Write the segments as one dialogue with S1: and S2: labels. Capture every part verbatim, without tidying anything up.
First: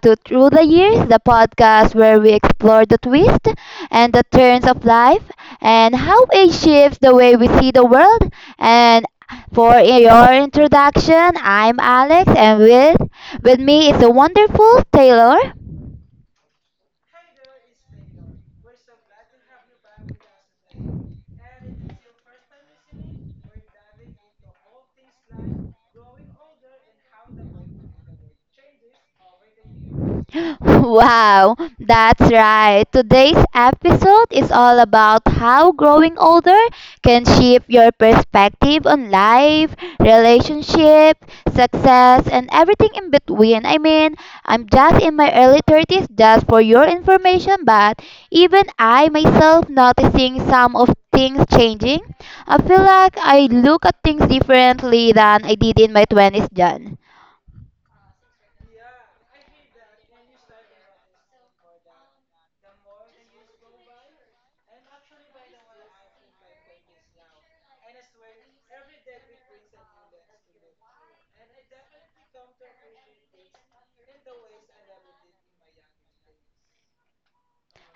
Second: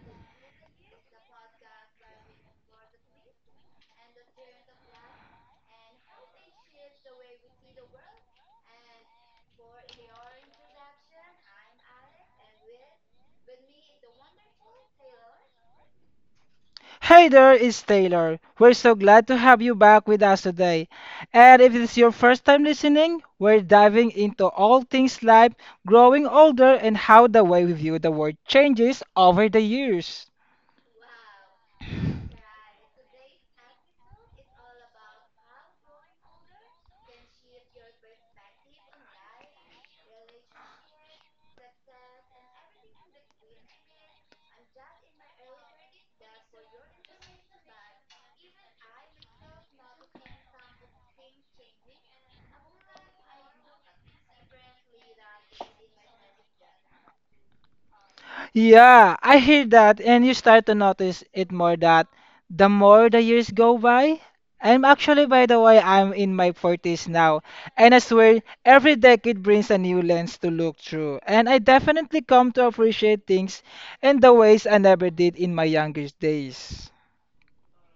S1: to Through the Years, the podcast where we explore the twists and the turns of life and how it shifts the way we see the world. And for your introduction, I'm Alex, and with with me is the wonderful Taylor.
S2: Hey there, it's Taylor. We're so glad to have you back with us today. And if it's your first time listening, we're diving into all things life, growing older, and how the way we view the world changes over the years.
S1: Wow, that's right. Today's episode is all about how growing older can shape your perspective on life, relationship, success, and everything in between. I mean, I'm just in my early thirties, just for your information, but even I myself noticing some of things changing. I feel like I look at things differently than I did in my twenties, John.
S2: Yeah, I hear that, and you start to notice it more that the more the years go by. I'm actually, by the way, I'm in my forties now, and I swear every decade brings a new lens to look through, and I definitely come to appreciate things in the ways I never did in my youngest days.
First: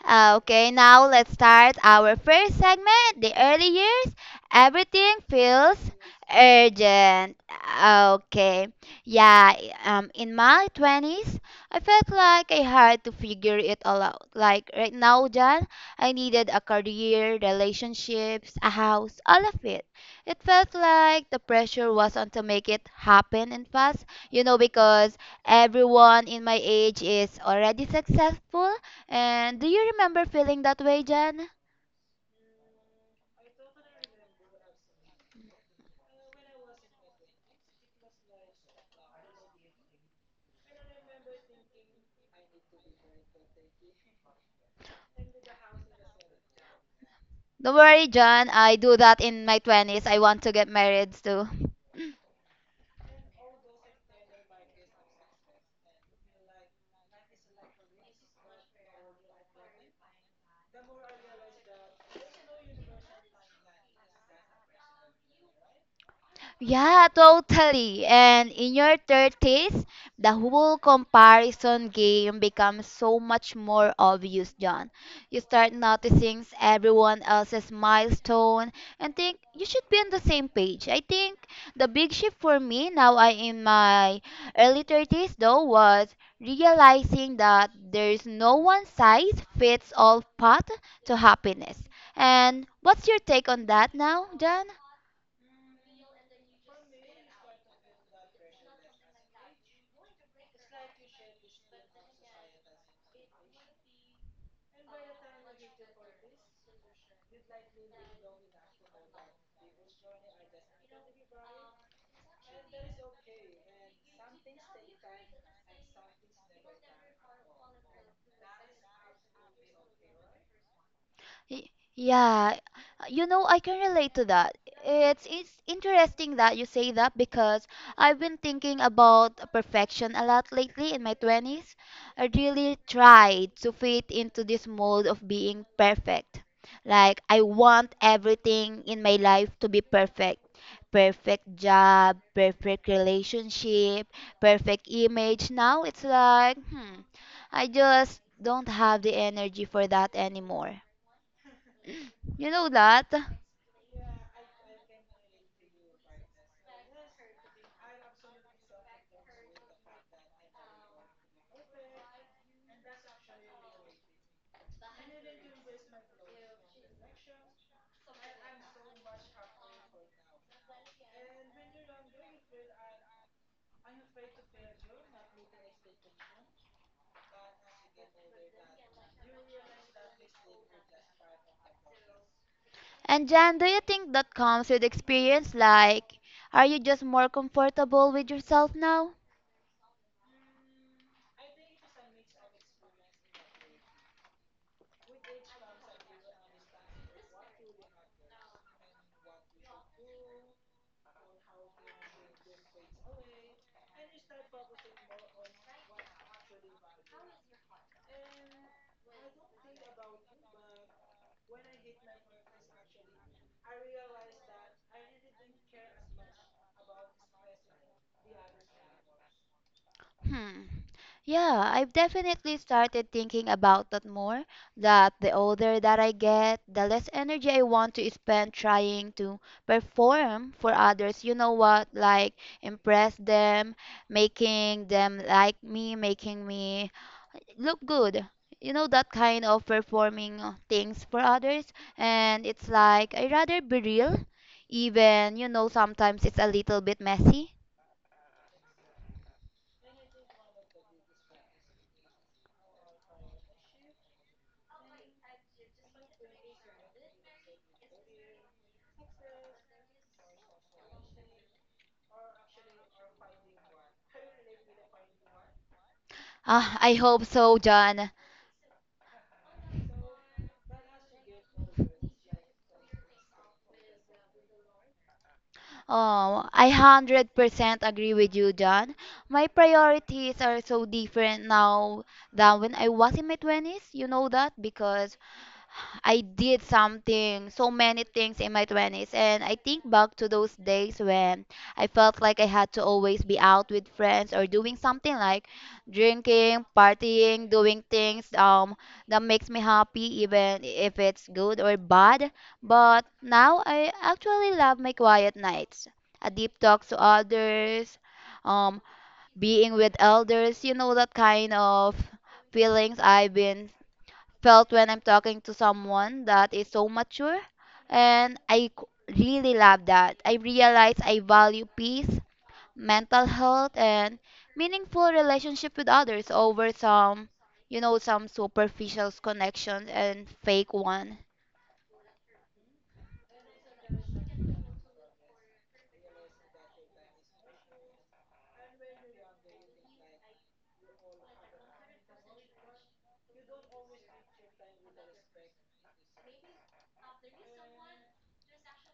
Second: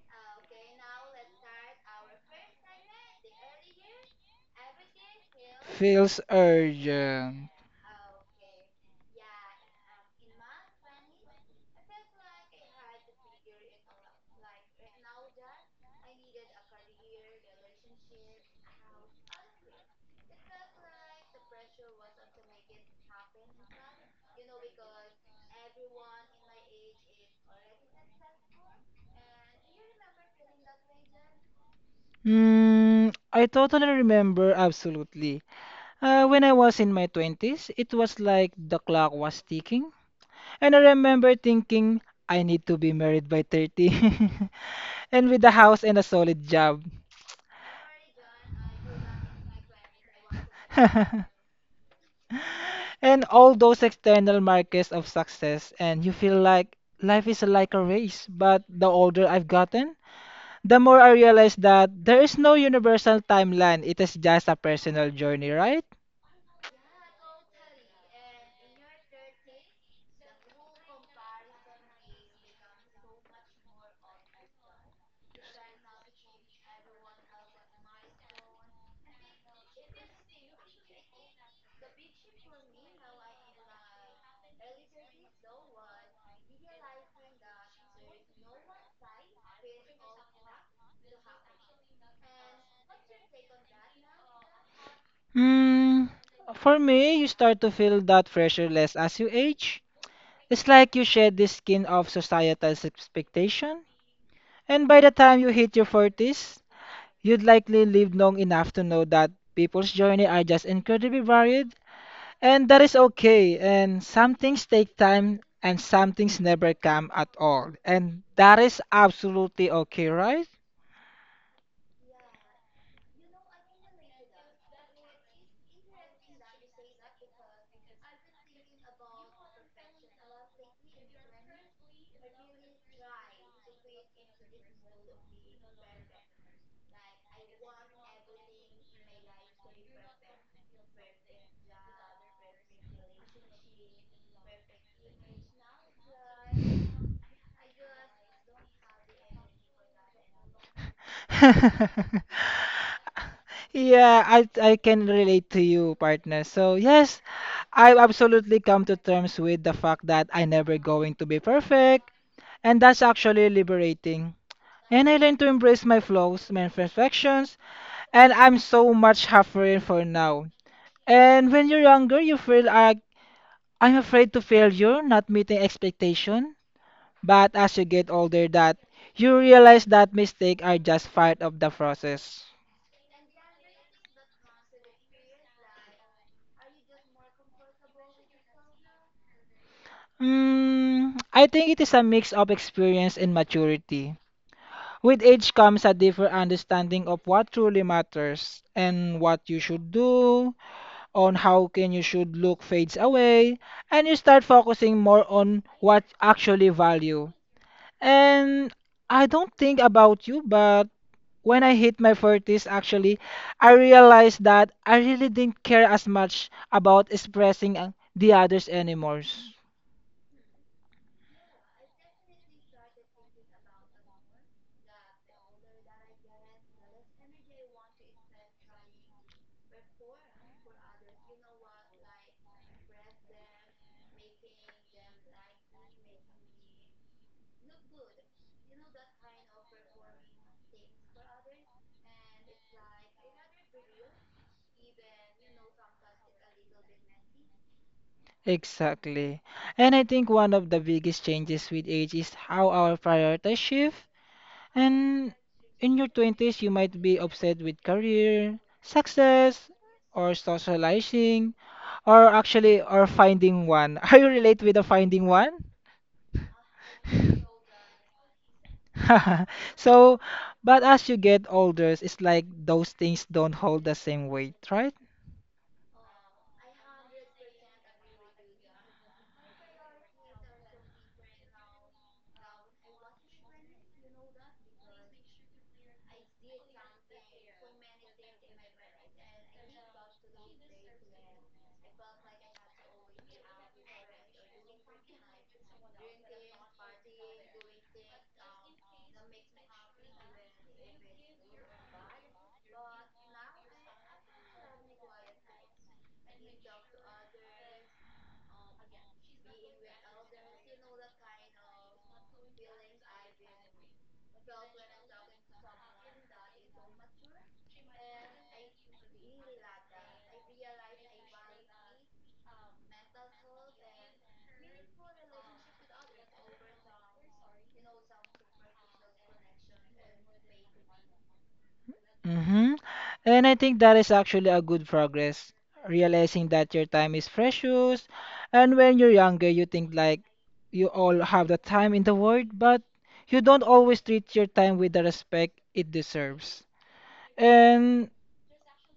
S1: Uh, Okay, now let's start our first segment, the early years. Everything feels
S2: Feels
S1: urgent.
S2: urgent.
S1: Uh, Okay, yeah, i- um, in my twenties, I felt like I had to figure it all out. Like right now, John, I needed a career, relationships, a house, all of it. It felt like the pressure was on to make it happen and fast, you know, because everyone in my age is already successful, and do you remember feeling that way, Jen?
S2: Hmm, I totally remember absolutely. Uh, when I was in my twenties, it was like the clock was ticking. And I remember thinking, I need to be married by thirty and with a house and a solid job.
S1: Don't worry, John. I do that in my twenties. I want to get married too.
S2: And all those external markers of success, and you feel like life is like a race. But the older I've gotten, the more I realize that there is no universal timeline. It is just a personal journey, right?
S1: Yeah, totally. And in your thirties, the whole comparison game becomes so much more obvious, John. You start noticing everyone else's milestone and think you should be on the same page. I think the big shift for me now I in my early thirties though was realizing that there's no one size fits all path to happiness. And what's your take on that now, John?
S2: Hmm. For me, you start to feel that pressure less as you age. It's like you shed the skin of societal's expectation. And by the time you hit your forties, you'd likely lived long enough to know that people's journey are just incredibly varied, and that is okay. And some things take time, and some things never come at all. And that is absolutely okay, right?
S1: Y- Yeah, you know, I can relate to that. It's it's interesting that you say that because I've been thinking about perfection a lot lately in my twenties. I really tried to fit into this mold of being perfect. Like I want everything in my life to be perfect. Perfect job, perfect relationship, perfect image. Now it's like, hmm, I just don't have the energy for that anymore. You know that?
S2: Yeah, I I can relate to you, partner. So yes, I've absolutely come to terms with the fact that I never going to be perfect, and that's actually liberating. And I learned to embrace my flaws, my imperfections, and I'm so much happier for now. And when you're younger, you feel like I'm afraid to failure, not meeting expectation. But as you get older, that you realize that mistakes are just part of the process.
S1: And Jan, do you think that comes with experience? Like, are you just more comfortable with yourself now?
S2: Mm, I think it is a mix of experience and maturity. With age comes a deeper understanding of what truly matters and what you should do, on how can you should look fades away and you start focusing more on what actually value. And I don't think about you, but when I hit my forties actually, I realized that I really didn't care as much about expressing uh, the others anymore.
S1: Hmm. Yeah, I've definitely started thinking about that more. That the older that I get, the less energy I want to spend trying to perform for others. You know what? Like, impress them, making them like me, making me look good, you know, that kind of performing uh, things for others. And it's like I rather be real, even you know sometimes it's a little bit messy.
S2: Exactly. And I think one of the biggest changes with age is how our priorities shift. And in your twenties, you might be obsessed with career, success, or socializing, or actually, or finding one. Are you relate with the finding one?
S1: Ah, I hope so, John.
S2: So, but as you get older, it's like those things don't hold the same weight, right?
S1: Oh, I one hundred percent agree with you, John. My priorities are so different now than when I was in my twenties, you know that, because I did something, so many things in my twenties. And I think back to those days when I felt like I had to always be out with friends or doing something like drinking, partying, doing things um, that makes me happy, even if it's good or bad. But now I actually love my quiet nights, a deep talk to others, um, being with elders, you know, that kind of feelings I've been felt when I'm talking to someone that is so mature. And I c- really love that. I realize I value peace, mental health, and meaningful relationship with others over some, you know, some superficial connections and fake one.
S2: Mm-hmm. And I think that is actually a good progress, realizing that your time is precious. And when you're younger, you think like you all have the time in the world, but you don't always treat your time with the respect it deserves. And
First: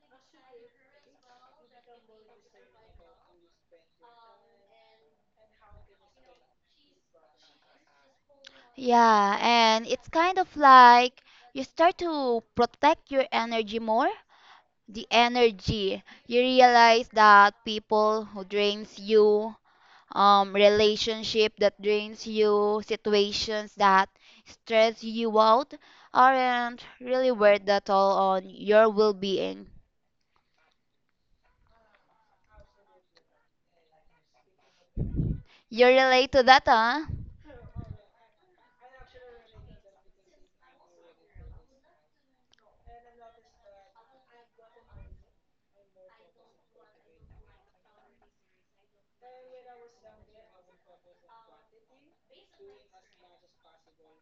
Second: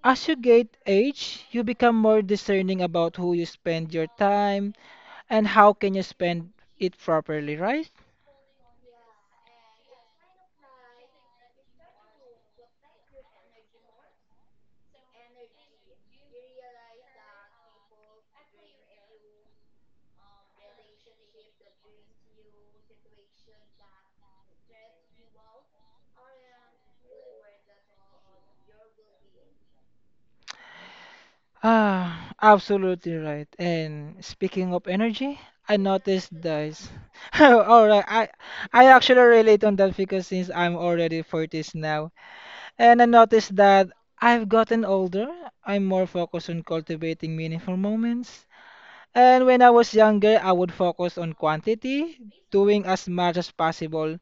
S2: as you get age, you become more discerning about who you spend your time and how can you spend it properly, right?
S1: Yeah, and it's kind of like you start to protect your energy more. The energy. You realize that people who drains you, um, relationship that drains you, situations that stress you out, aren't really worth at all on your well-being.
S2: Ah, absolutely right. And speaking of energy, I
S1: You
S2: noticed
S1: relate to that,
S2: this.
S1: huh?
S2: All right, I I actually relate on that because since I'm already forties now, and I noticed that I've gotten older. I'm more focused on cultivating meaningful moments. And when I was younger, I would focus on quantity, doing as much as possible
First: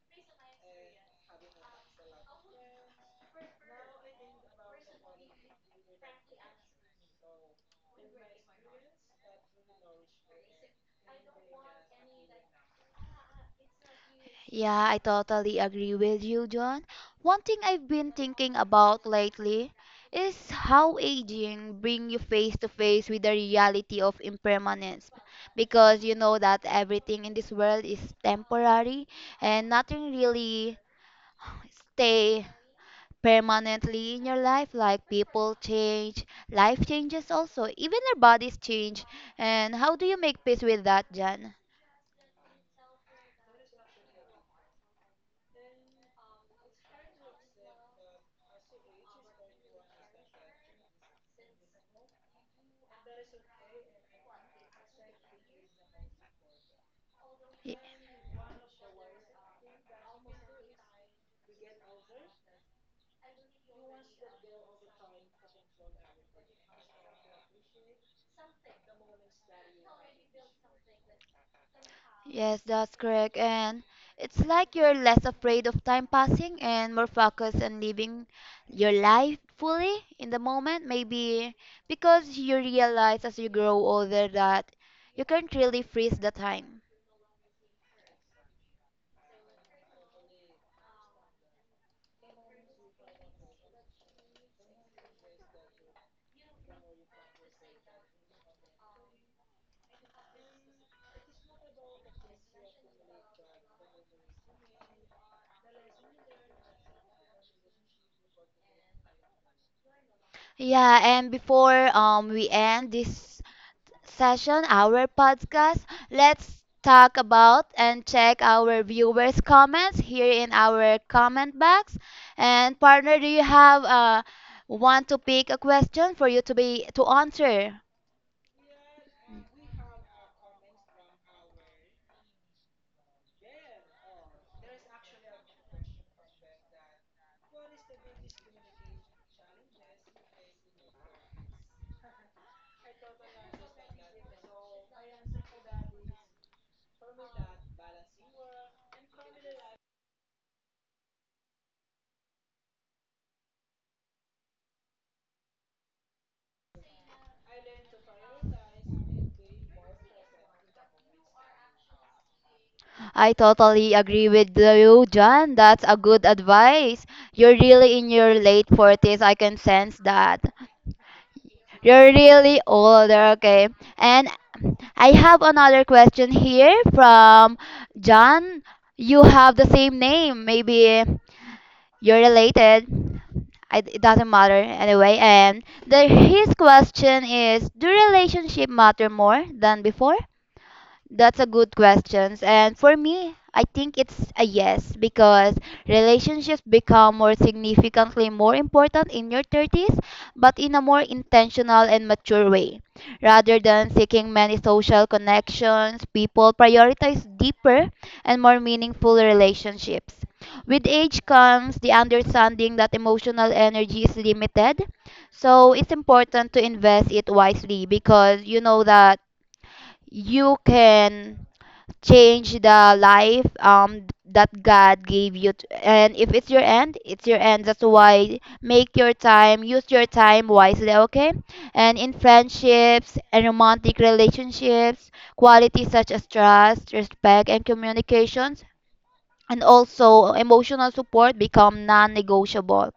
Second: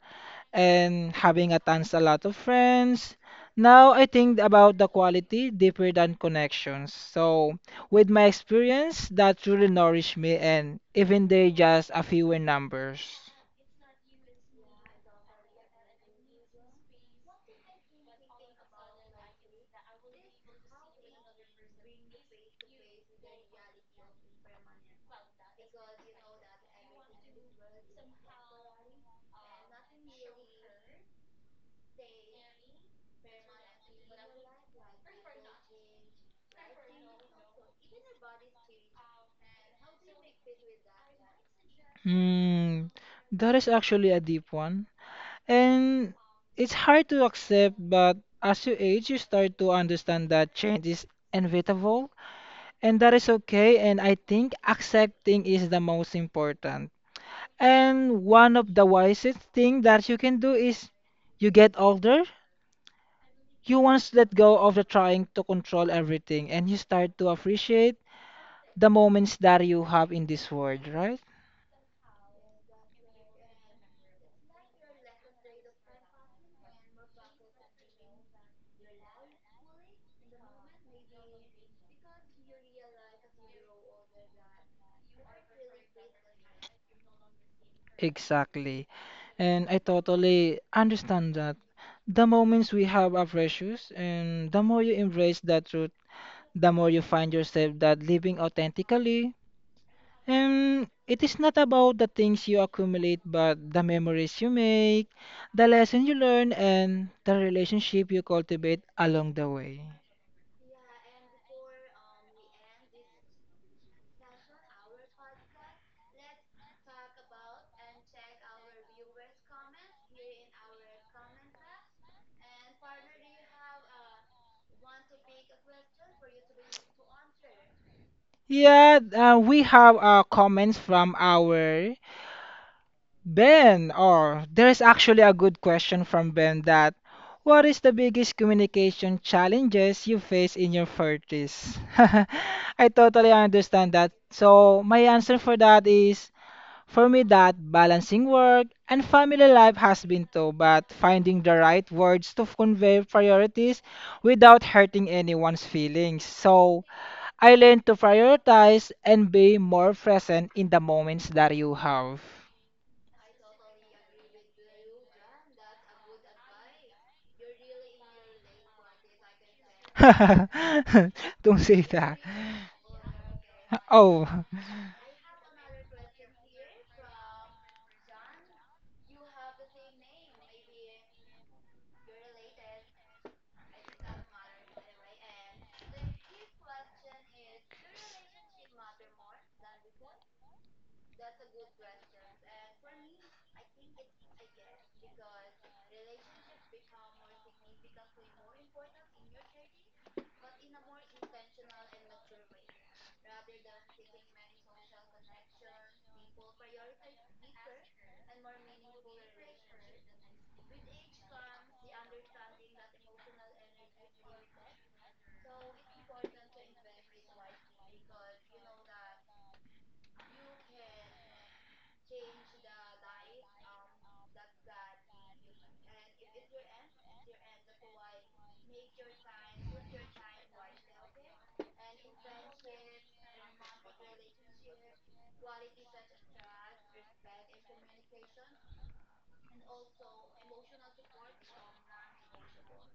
S2: and having a tons a lot of friends. Now I think about the quality deeper than connections. So with my experience, that truly nourish me and even they just a few in numbers.
S1: Yeah, I totally agree with you, John. One thing I've been thinking about lately is how aging bring you face to face with the reality of impermanence, because you know that everything in this world is temporary and nothing really stay permanently in your life. Like people change, life changes also, even our bodies change. And how do you make peace with that, Jan?
S2: Hmm, that is actually a deep one. And it's hard to accept, but as you age, you start to understand that change is inevitable, and that is okay. And I think accepting is the most important.
S1: Y-
S2: And one of the wisest thing that you can do is you get older, you once let go of the trying to control everything, and you start to appreciate the moments that you have in this world, right?
S1: yes, that's correct. And it's like you're less afraid of time passing and more focused on living your life fully in the moment, maybe because you realize as you grow older that you can't really freeze the time.
S2: Exactly. And I totally understand that. The moments we have are precious, and the more you embrace that truth, the more you find yourself that living authentically. And it is not about the things you accumulate, but the memories you make, the lesson you learn, and the relationship you cultivate along the way.
S1: Yeah, and before um we end this session, our podcast. Let's talk about and check our viewers' comments here in our comment box. And partner, do you have uh, want to pick a question for you to be to answer?
S2: Yeah, uh, we have uh, comments from our Ben, or there's actually a good question from Ben that what is the biggest communication challenges you face in your thirties? I totally understand that. So my answer for that is for me that balancing work and family life has been tough, but finding the right words to convey priorities without hurting anyone's feelings. So I learned to prioritize and be more present in the moments that you have.
S1: I totally agree with you, John. That's a good advice. You're really in your late forties. I can sense that.
S2: Don't say
S1: You're
S2: that.
S1: really older, okay? And
S2: Oh.
S1: I have another question here from John. You have the same name. Maybe you're related. I, it doesn't matter anyway. And the, his question is, do relationship matter more than before? That's a good question. And for me, I think it's a yes, because relationships become more significantly more important in your thirties, but in a more intentional and mature way. Rather than seeking many social connections, people prioritize deeper and more meaningful relationships. With age comes the understanding that emotional energy is limited, so it's important to invest it wisely, because you know that you can change the life um that God gave you. T- and if it's your end, it's your end. That's why make your time, use your time wisely, okay? And in friendships and romantic relationships, qualities such as trust, respect, and communications, and also emotional support become non-negotiable.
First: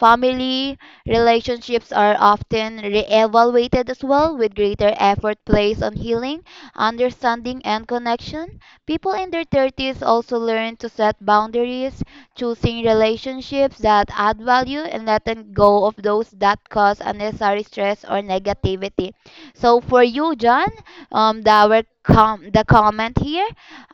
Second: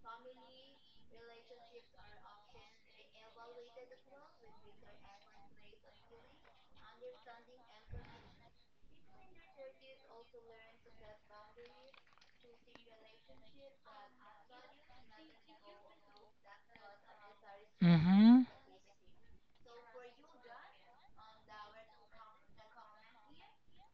S1: Family relationships are often re-evaluated as well, with greater effort placed on healing, understanding, and connection. People in their thirties also learn to set boundaries, choosing relationships that add value and letting go of those that cause unnecessary stress or
S2: Mm-hmm.
S1: negativity. So for you, John, um, the, our com- the comment here,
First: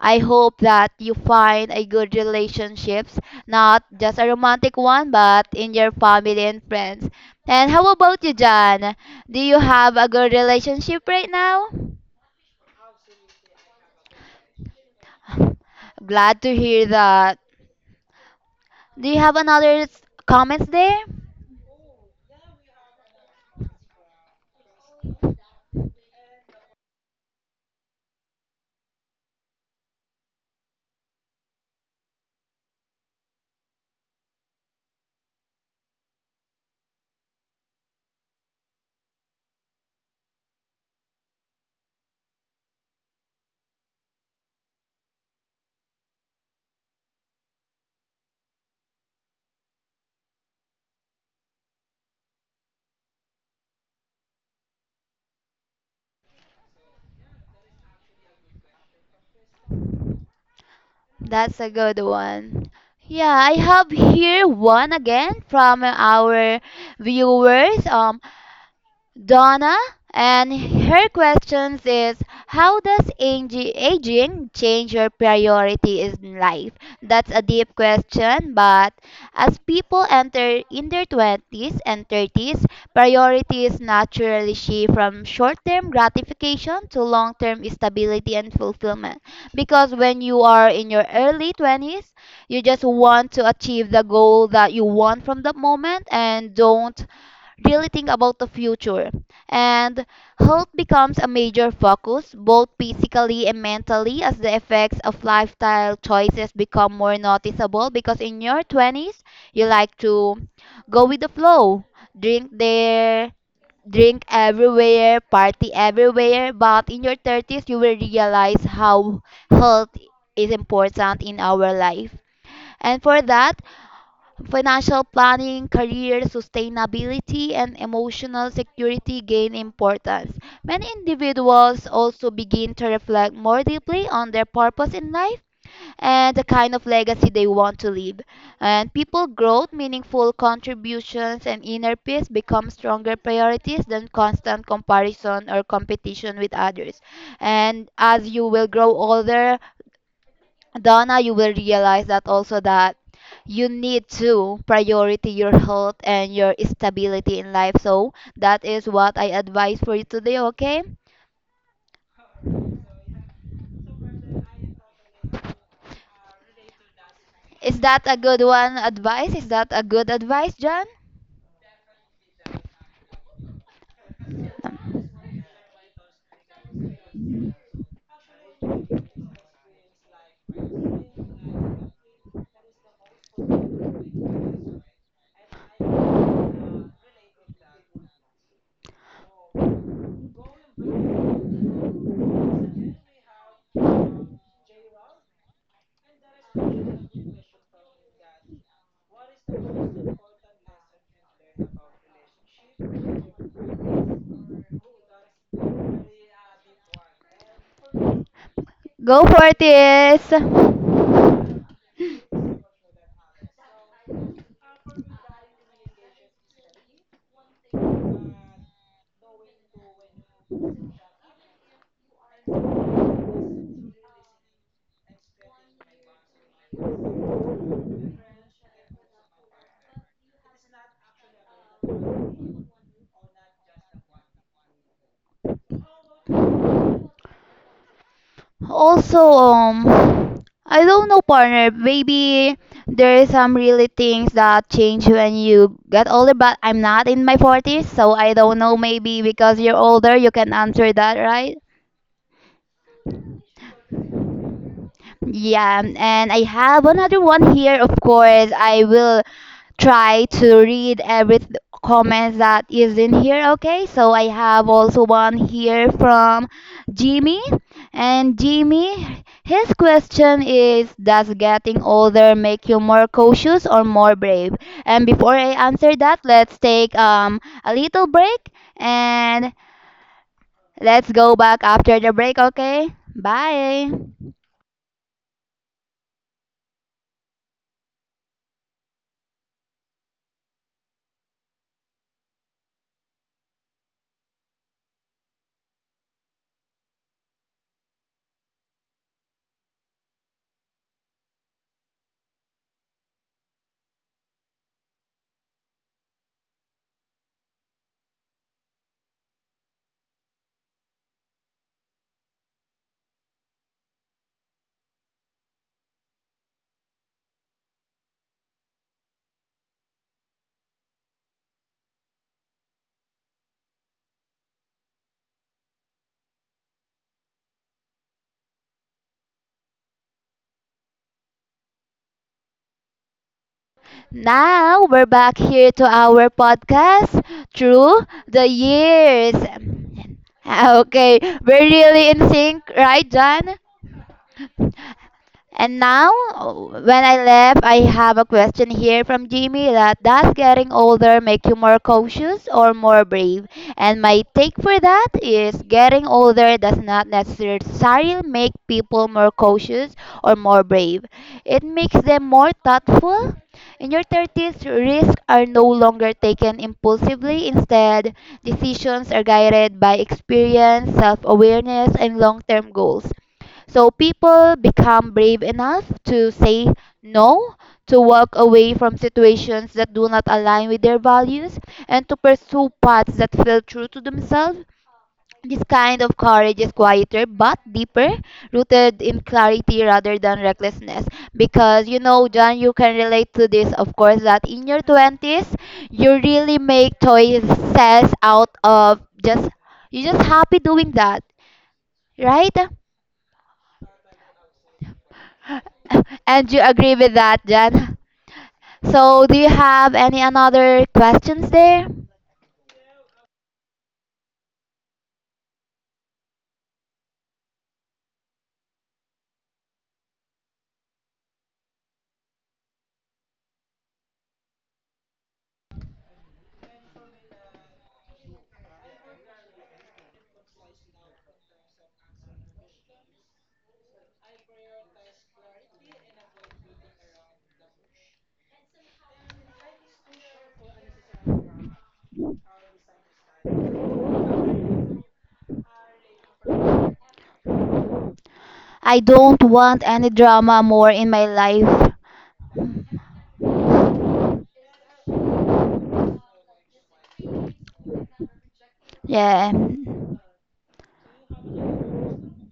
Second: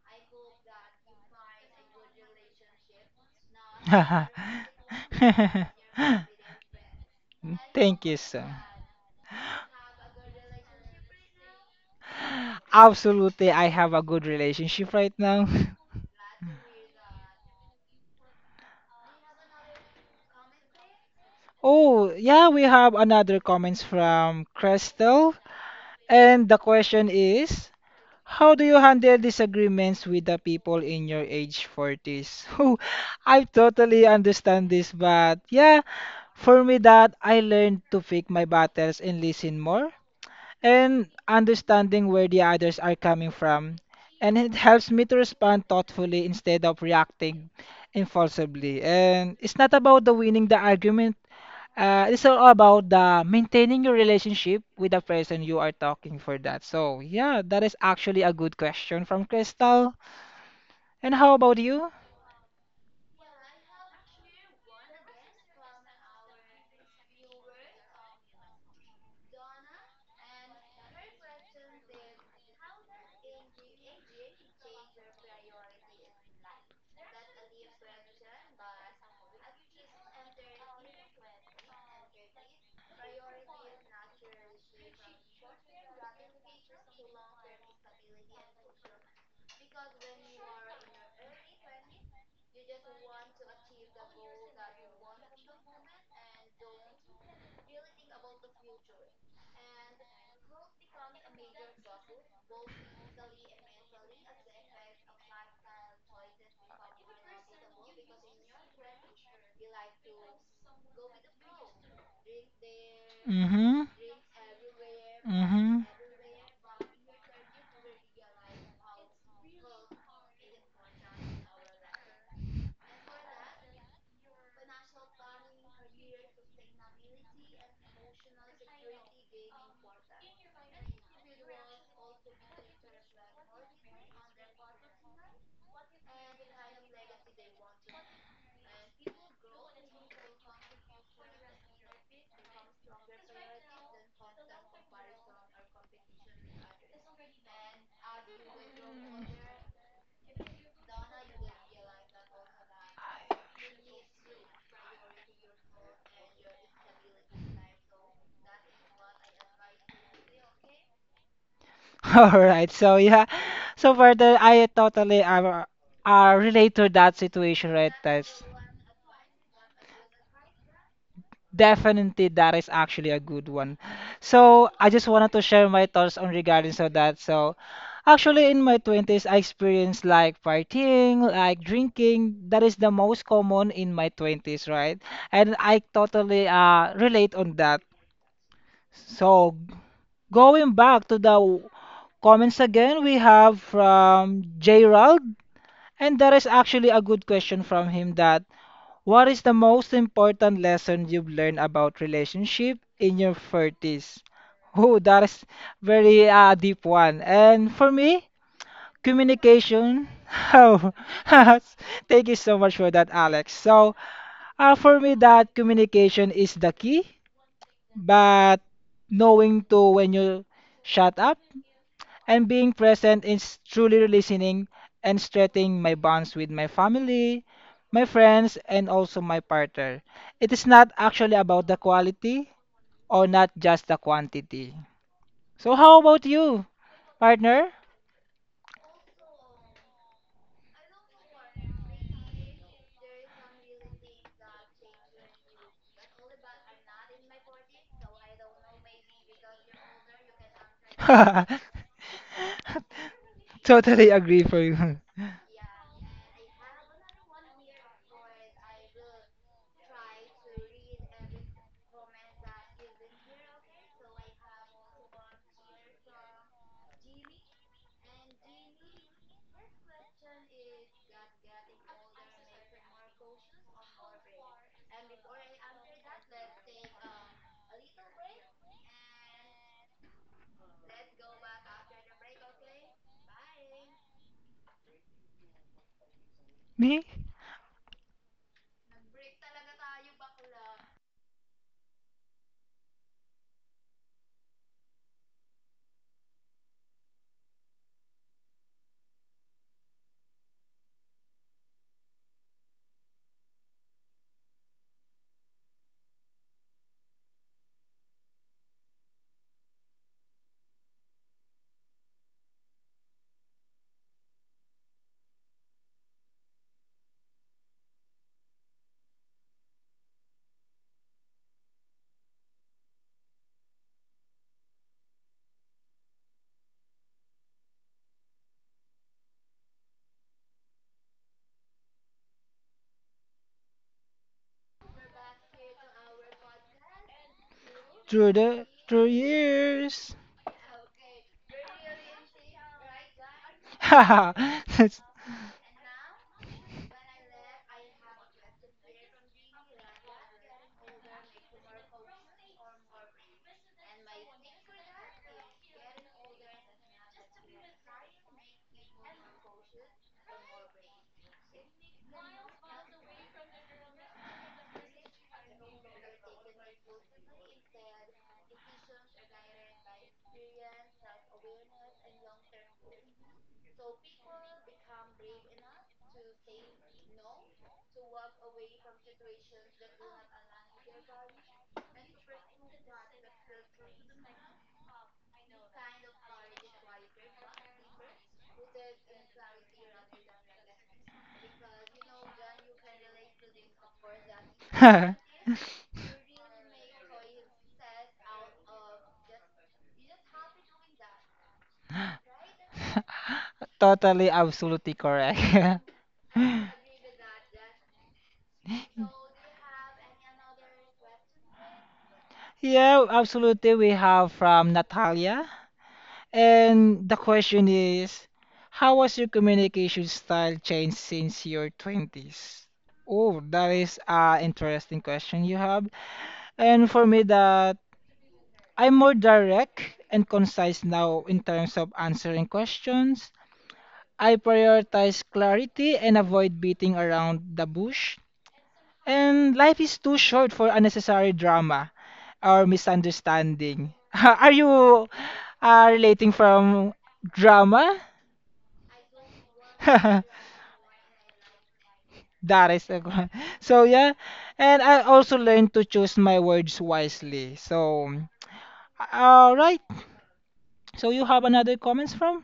S1: I hope that you find a good relationships, not just a romantic one, but in your family and friends. And how
S2: Thank you,
S1: about you,
S2: sir.
S1: Jan? Do you have a good relationship right now?
S2: Absolutely, I have a good relationship right now.
S1: Glad to hear that. Do you have another s- comments there?
S2: Oh, yeah, we have another comments from Crystal. And the question is, how do you handle disagreements with the people in your age forties? I totally understand this, but yeah, for me that I learned to pick my battles and listen more and understanding where the others are coming from. And it helps me to respond thoughtfully instead of reacting impulsively. And it's not about the winning the argument. Uh, it's all about the maintaining your relationship with the person you are talking for that. So yeah, that is actually a good question from Crystal. And how about
S1: That's a
S2: you?
S1: good one. Yeah, I have here one again from our viewers. Um, Donna, and her questions is, how does aging, aging change your priority in life? That's a deep question, but as people enter in their twenties and thirties, priorities naturally shift from short-term gratification to long-term stability and fulfillment. Because when you are in your early twenties, you just want to achieve the goal that you want from the moment and don't really think about the future. And health becomes a major focus, both physically and mentally, as the effects of lifestyle choices become more noticeable. Because in your twenties, you like to go with the flow, drink there,
S2: Mm-hmm.
S1: drink everywhere, party
S2: Mm-hmm.
S1: everywhere. But in your thirties, you will realize how health is important in our life. And for that, financial planning, career sustainability, and emotional security gain importance. Many individuals also begin to reflect more deeply on their purpose in life and the kind of legacy they want to leave. And people growth, meaningful contributions, and inner peace become stronger priorities than constant comparison or competition with others. And as you will grow older, Donna, you will realize that also, that you need to priority your health and your stability in life. So that is what I advise for you today, okay?
S2: All right. So yeah. So for the I totally uh, uh relate to that situation
S1: Is
S2: right
S1: that a
S2: there.
S1: good one advice? Is that a good advice, John?
S2: Definitely, that is actually a good one. So I just wanted to share my thoughts on regarding so that. So actually, in my twenties, I experienced like partying, like drinking. That is the most common in my twenties, right? And I totally uh relate on that. So going back to the w- comments again, we have from Gerald, and that is actually a good question from him that what is the most important lesson you've learned about relationship in your thirties? Oh, that is very uh, deep one. And for me,
S1: Go for it.
S2: communication.
S1: Is.
S2: Oh, thank you so much for that, Alex. So, uh, for me, that communication is the key, but knowing to when you shut up. And being present is truly listening and strengthening my bonds with my family, my friends, and also my partner. It is not actually about the quality or not just the quantity. So how about you, partner?
S1: Also, um, I don't know, partner. Maybe there is some really things that change when you get older, but I'm not in my forties, so I don't know. Maybe because you're older, you can answer that, right?
S2: Totally agree for you.
S1: Yeah, and I have another one here. Of course, I will try to read every th- comment that is in here. Okay, so I have also one here from Jimmy, and Jimmy, his question is, does getting older make you more cautious or more brave? And before I answer that, let's take um a little break, and let's go back after the break. Okay, bye.
S2: Me?
S1: Now we're back here to our podcast through
S2: Through
S1: the
S2: the through
S1: years.
S2: years.
S1: Okay, we're really in sync, right, John?
S2: That's-
S1: And now, oh, when I left, I have a question here from Jimmy, that does getting older make you more cautious or more brave? And my take for that is, getting older does not necessarily make people more cautious or more brave. It makes them more thoughtful. In your thirties, risks are no longer taken impulsively. Instead, decisions are guided by experience, self awareness, and long term goals. So people become brave enough to say no, to walk away from situations that do not align with their values, and to pursue paths that feel true to themselves. This kind of courage is quieter but deeper, rooted in clarity rather than recklessness. Because you know, John, you can relate to this, of course, that in your twenties, you really make choices out of just, you're just happy doing that, right?
S2: Totally, absolutely correct.
S1: And you agree with that, Jan? So, do you have any another questions there?
S2: Yeah, absolutely. We have from Natalia. And the question is, how was your communication style changed since your twenties? Oh, that is an interesting question you have. And for me, that I'm more direct and concise now in terms of answering questions. I prioritize clarity and avoid beating around the bush. And life is too short for unnecessary drama or misunderstanding. Are you uh, relating from drama?
S1: I don't want any drama more in my life.
S2: That is a good. So yeah, and I also learned to choose my words wisely. So
S1: Yeah.
S2: all right. So you have another comments from?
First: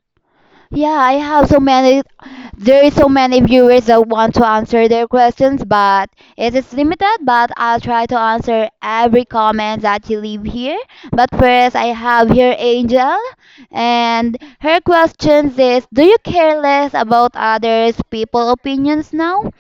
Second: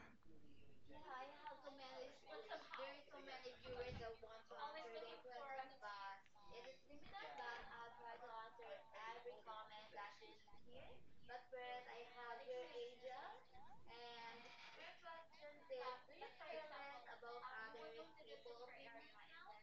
S1: Yeah, I have so many. There is so many viewers that want to answer their questions, but it is limited. But I'll try to answer every comment that you leave here. But first, I have here Angel, and her questions is: do you care less about others' people opinions now?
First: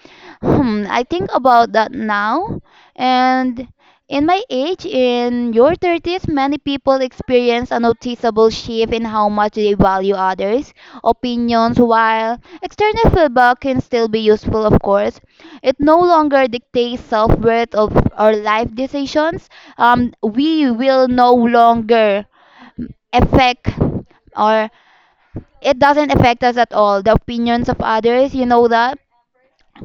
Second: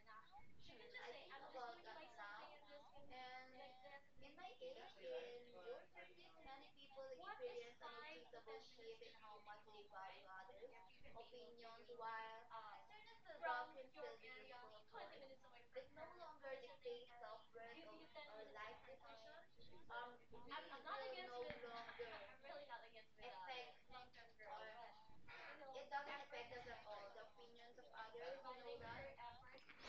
S1: Hmm, I think about that now. And in my age, in your thirties, many people experience a noticeable shift in how much they value others' opinions, while external feedback can still be useful, of course. It no longer dictates self worth of our life decisions. Um, we will no longer affect, or it doesn't affect us at all the opinions of others, you know that.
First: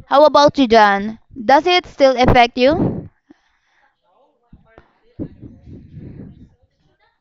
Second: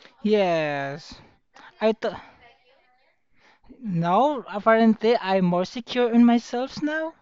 S1: How about you,
S2: Yes.
S1: John? Does it
S2: I
S1: still
S2: th
S1: affect you?
S2: No, apparently I'm more secure in myself now.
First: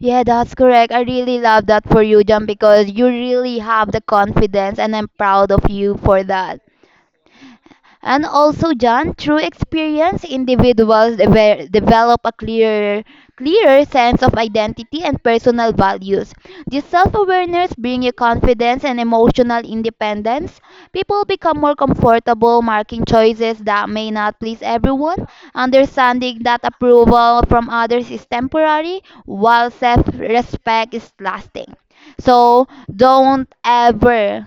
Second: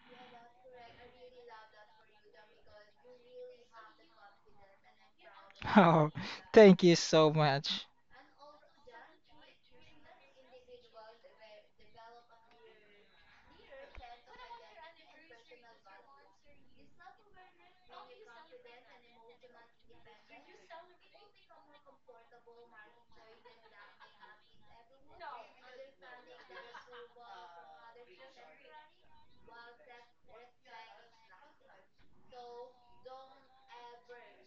S1: Yeah, that's correct. I really love that for you, John, because you really have the confidence, and I'm proud of you
S2: Oh,
S1: for that.
S2: thank you so much.
S1: And also, John, through experience, individuals deve- develop a clearer, clearer sense of identity and personal values. This self-awareness brings you confidence and emotional independence. People become more comfortable making choices that may not please everyone, understanding that approval from others is temporary, while self-respect is lasting. So don't ever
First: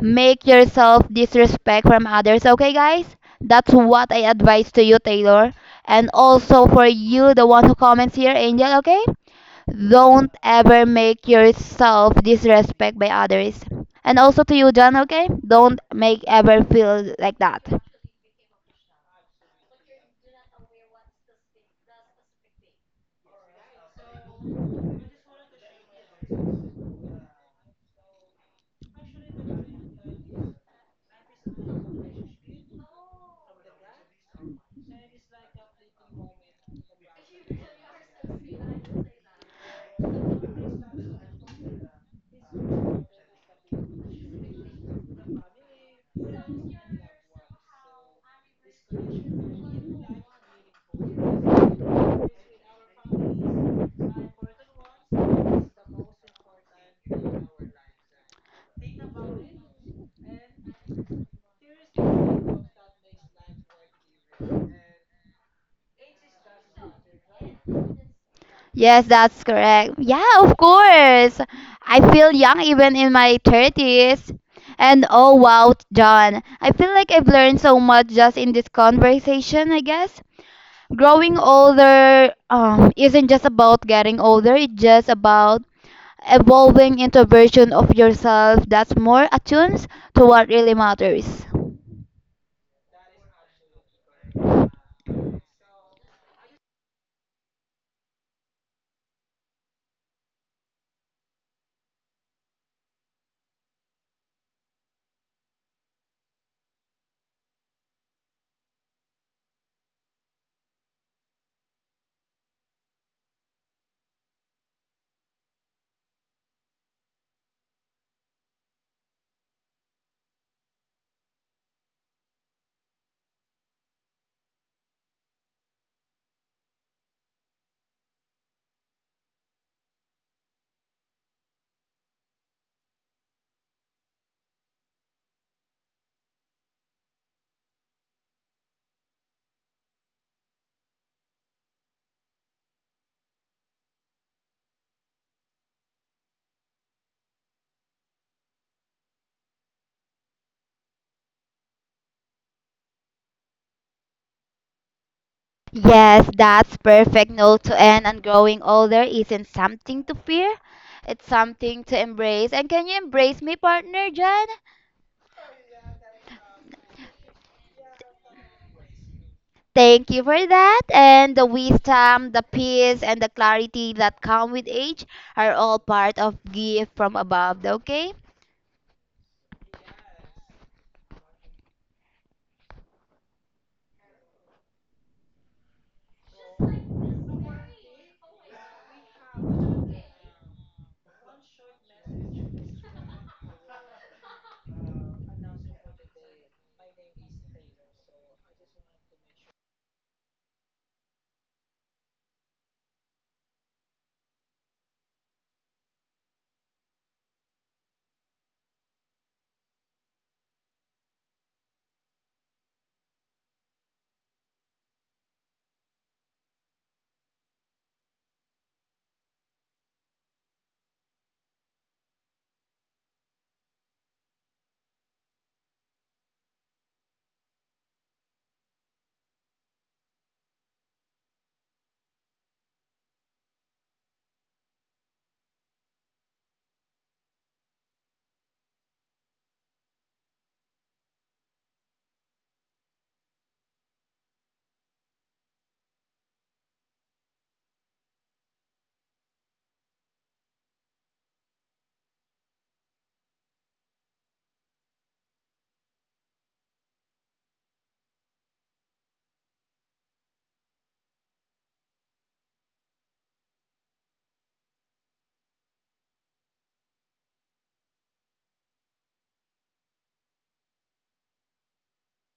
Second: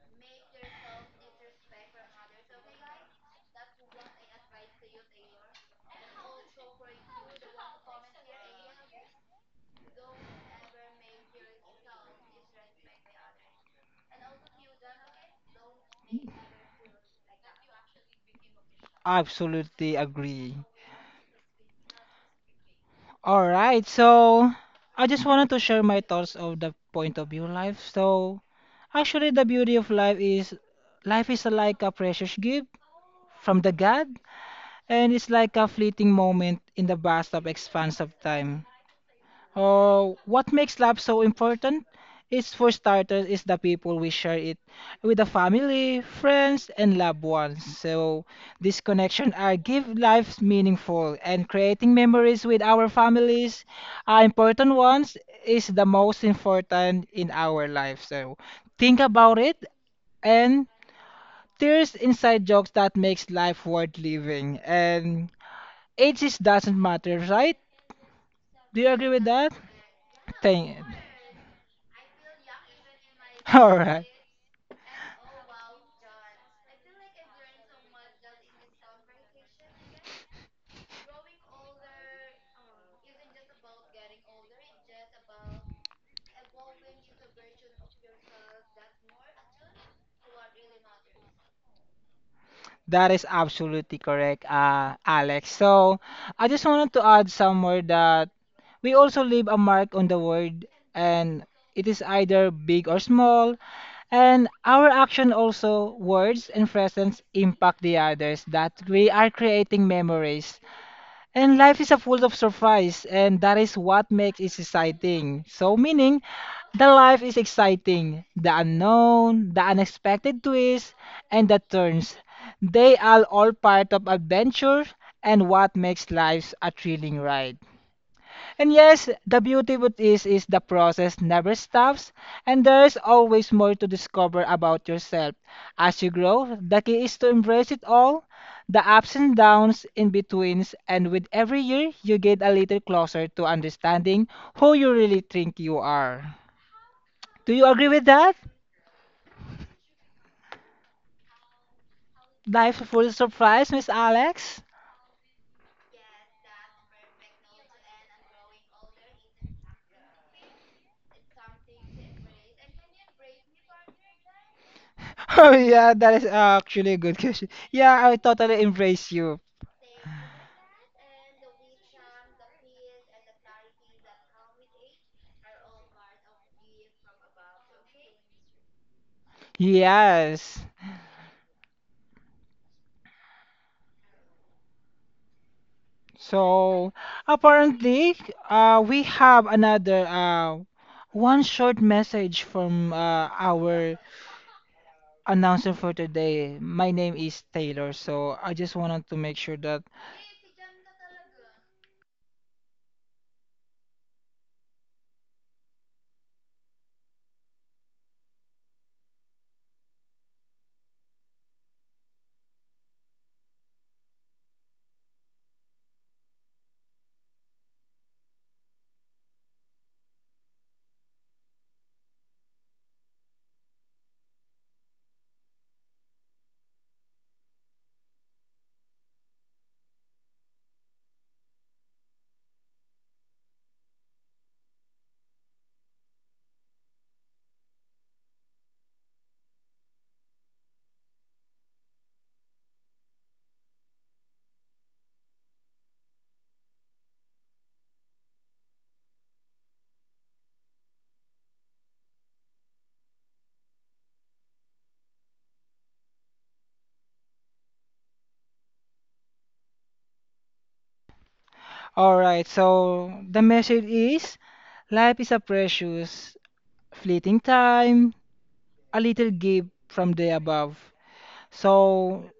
S1: make yourself disrespect from others, okay, guys? That's what I advise to you, Taylor. And also for you, the one who comments here, Angel, okay? Don't ever make yourself disrespect by others. And also to you, John, okay? Don't make ever feel like that.
S2: Absolutely agree. All right. So I just wanted to share my thoughts of the point of view life. So actually the beauty of life is life is like a precious gift from the god, and it's like a fleeting moment in the vast of expanse of time. Oh, what makes love so important? It's for starters, is the people we share it with the family, friends, and loved ones. So this connection are give life meaningful and creating memories with our families are important ones is the most important in our life. So think about it and there's inside jokes that makes life worth living, and ages doesn't matter, right? Do you
S1: Yes,
S2: agree with
S1: that's
S2: that?
S1: correct. Yeah, of
S2: Thank.
S1: course. I feel young even in my
S2: All right.
S1: thirties. And oh wow, John, I feel like I've learned so much just in this conversation, I guess. Growing older um, isn't just about getting older, it's just about evolving into a version of yourself that's more attuned to what really matters.
S2: That is absolutely correct, uh, Alex. So I just wanted to add somewhere that we also leave a mark on the world, and it is either big or small, and our action also, words and presence impact the others that we are creating memories. And life is a full of surprise, and that is what makes it exciting. So, meaning, the life is exciting. The unknown, the unexpected twists, and the turns. They are all part of adventure and what makes life a thrilling ride. And yes, the beauty with is is the process never stops, and there's always more to discover about yourself. As you grow, the key is to embrace it all, the ups and downs, in betweens, and with every year, you get a little closer to understanding who you really think you are. Do you agree with that? Life full surprise, Miss Alex?
S1: Yes, that's perfect note to end, and growing older isn't something to fear. It's something to embrace. And can you embrace me, partner Jen?
S2: Oh yeah, that is actually a good question. Yeah, I totally embrace you.
S1: Thank you for that. And the wisdom, the peace, and the clarity that come with age are all part of gift from above, okay?
S2: Yes. So apparently, uh, we have another uh, one short message from uh, our announcer for today. My name is Taylor, so I just wanted to make sure that. All right, so the message is life is a precious, fleeting time, a little gift from the above. So,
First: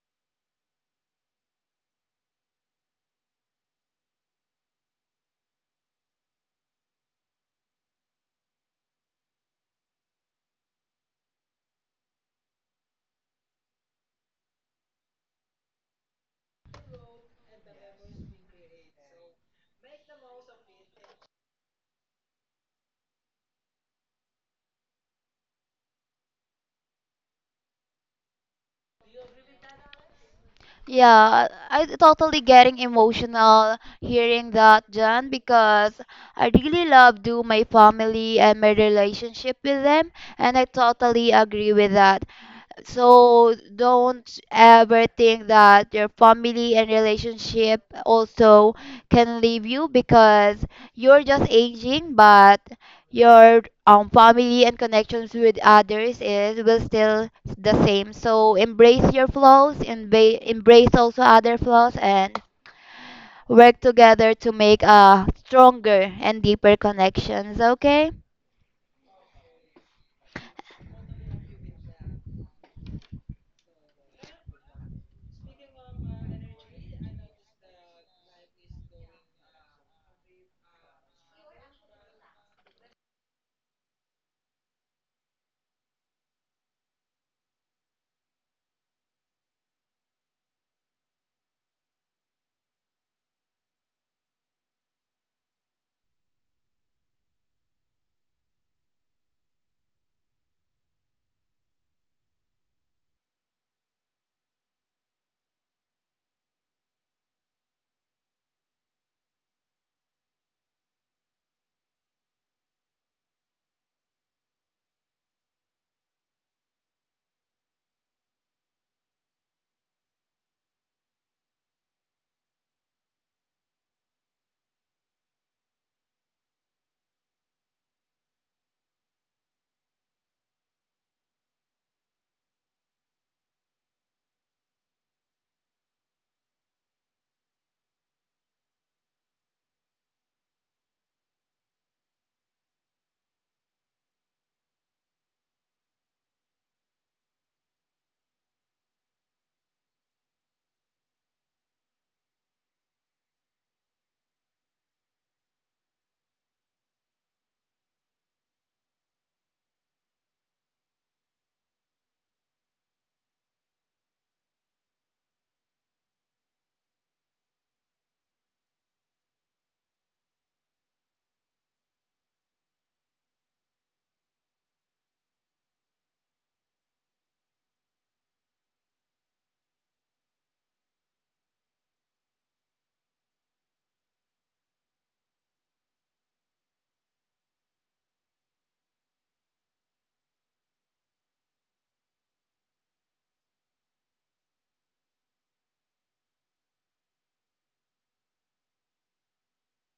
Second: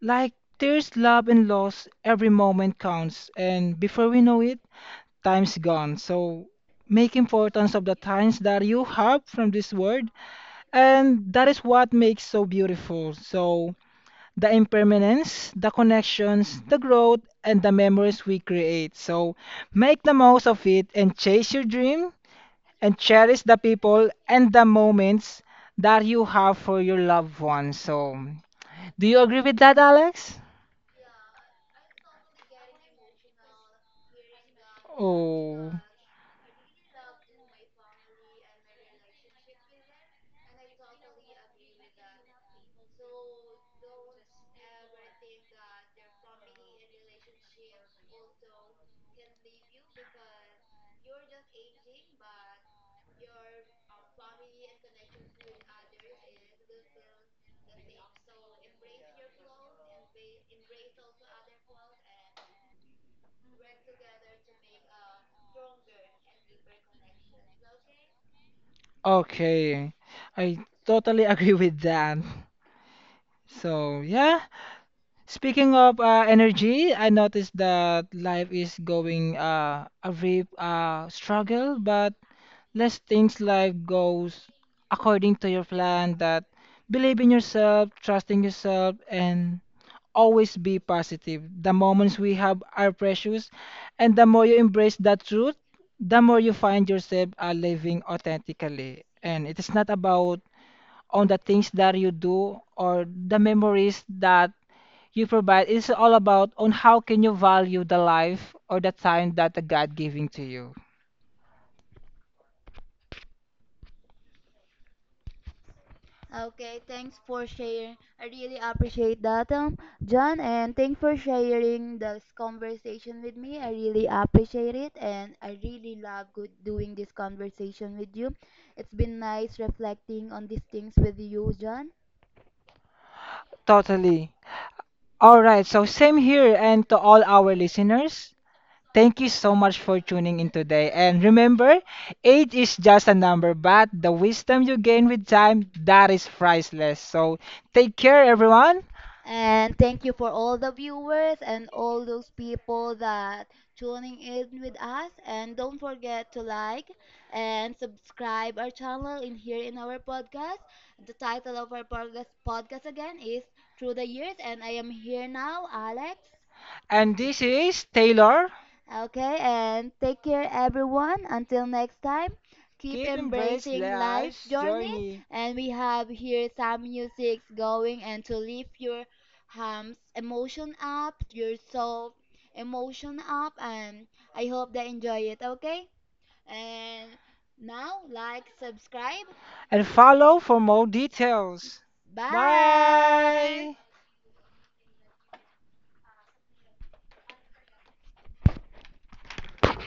S2: like tears, love, and loss, every moment counts. And before we know it, time's gone. So make importance of the times that you have from this world, and that is what makes so beautiful. So the impermanence, the connections, the growth, and the memories we create. So make the most of it and chase your dream and cherish the people and the moments that you have for your loved ones. So do you agree with that, Alex?
S1: Yeah, I totally getting emotional hearing that, John,
S2: Oh,
S1: because I really love do my family and my relationship with them, and I totally agree with that. So don't ever think that your family and relationship also can leave you because you're just aging, but your um, family and connections with others is will still the same. So embrace your flaws, emba- embrace also other flaws, and work together to make a stronger and deeper connections. Okay.
S2: okay. I totally agree with that. So yeah, speaking of uh, energy, I noticed that life is going uh, a real uh, struggle, but less things life goes according to your plan. That believe in yourself, trusting yourself, and always be positive. The moments we have are precious, and the more you embrace that truth, the more you find yourself uh, living authentically. And it is not about on the things that you do or the memories that you provide. It's all about on how can you value the life or the time that the god giving to you. Totally. All right, so same here. And to all our listeners, thank you so much for tuning in today. And remember, age is just a number, but the wisdom you gain with time, that is priceless. So take care, everyone. And this is Taylor. Journey, and follow for more details. Bye.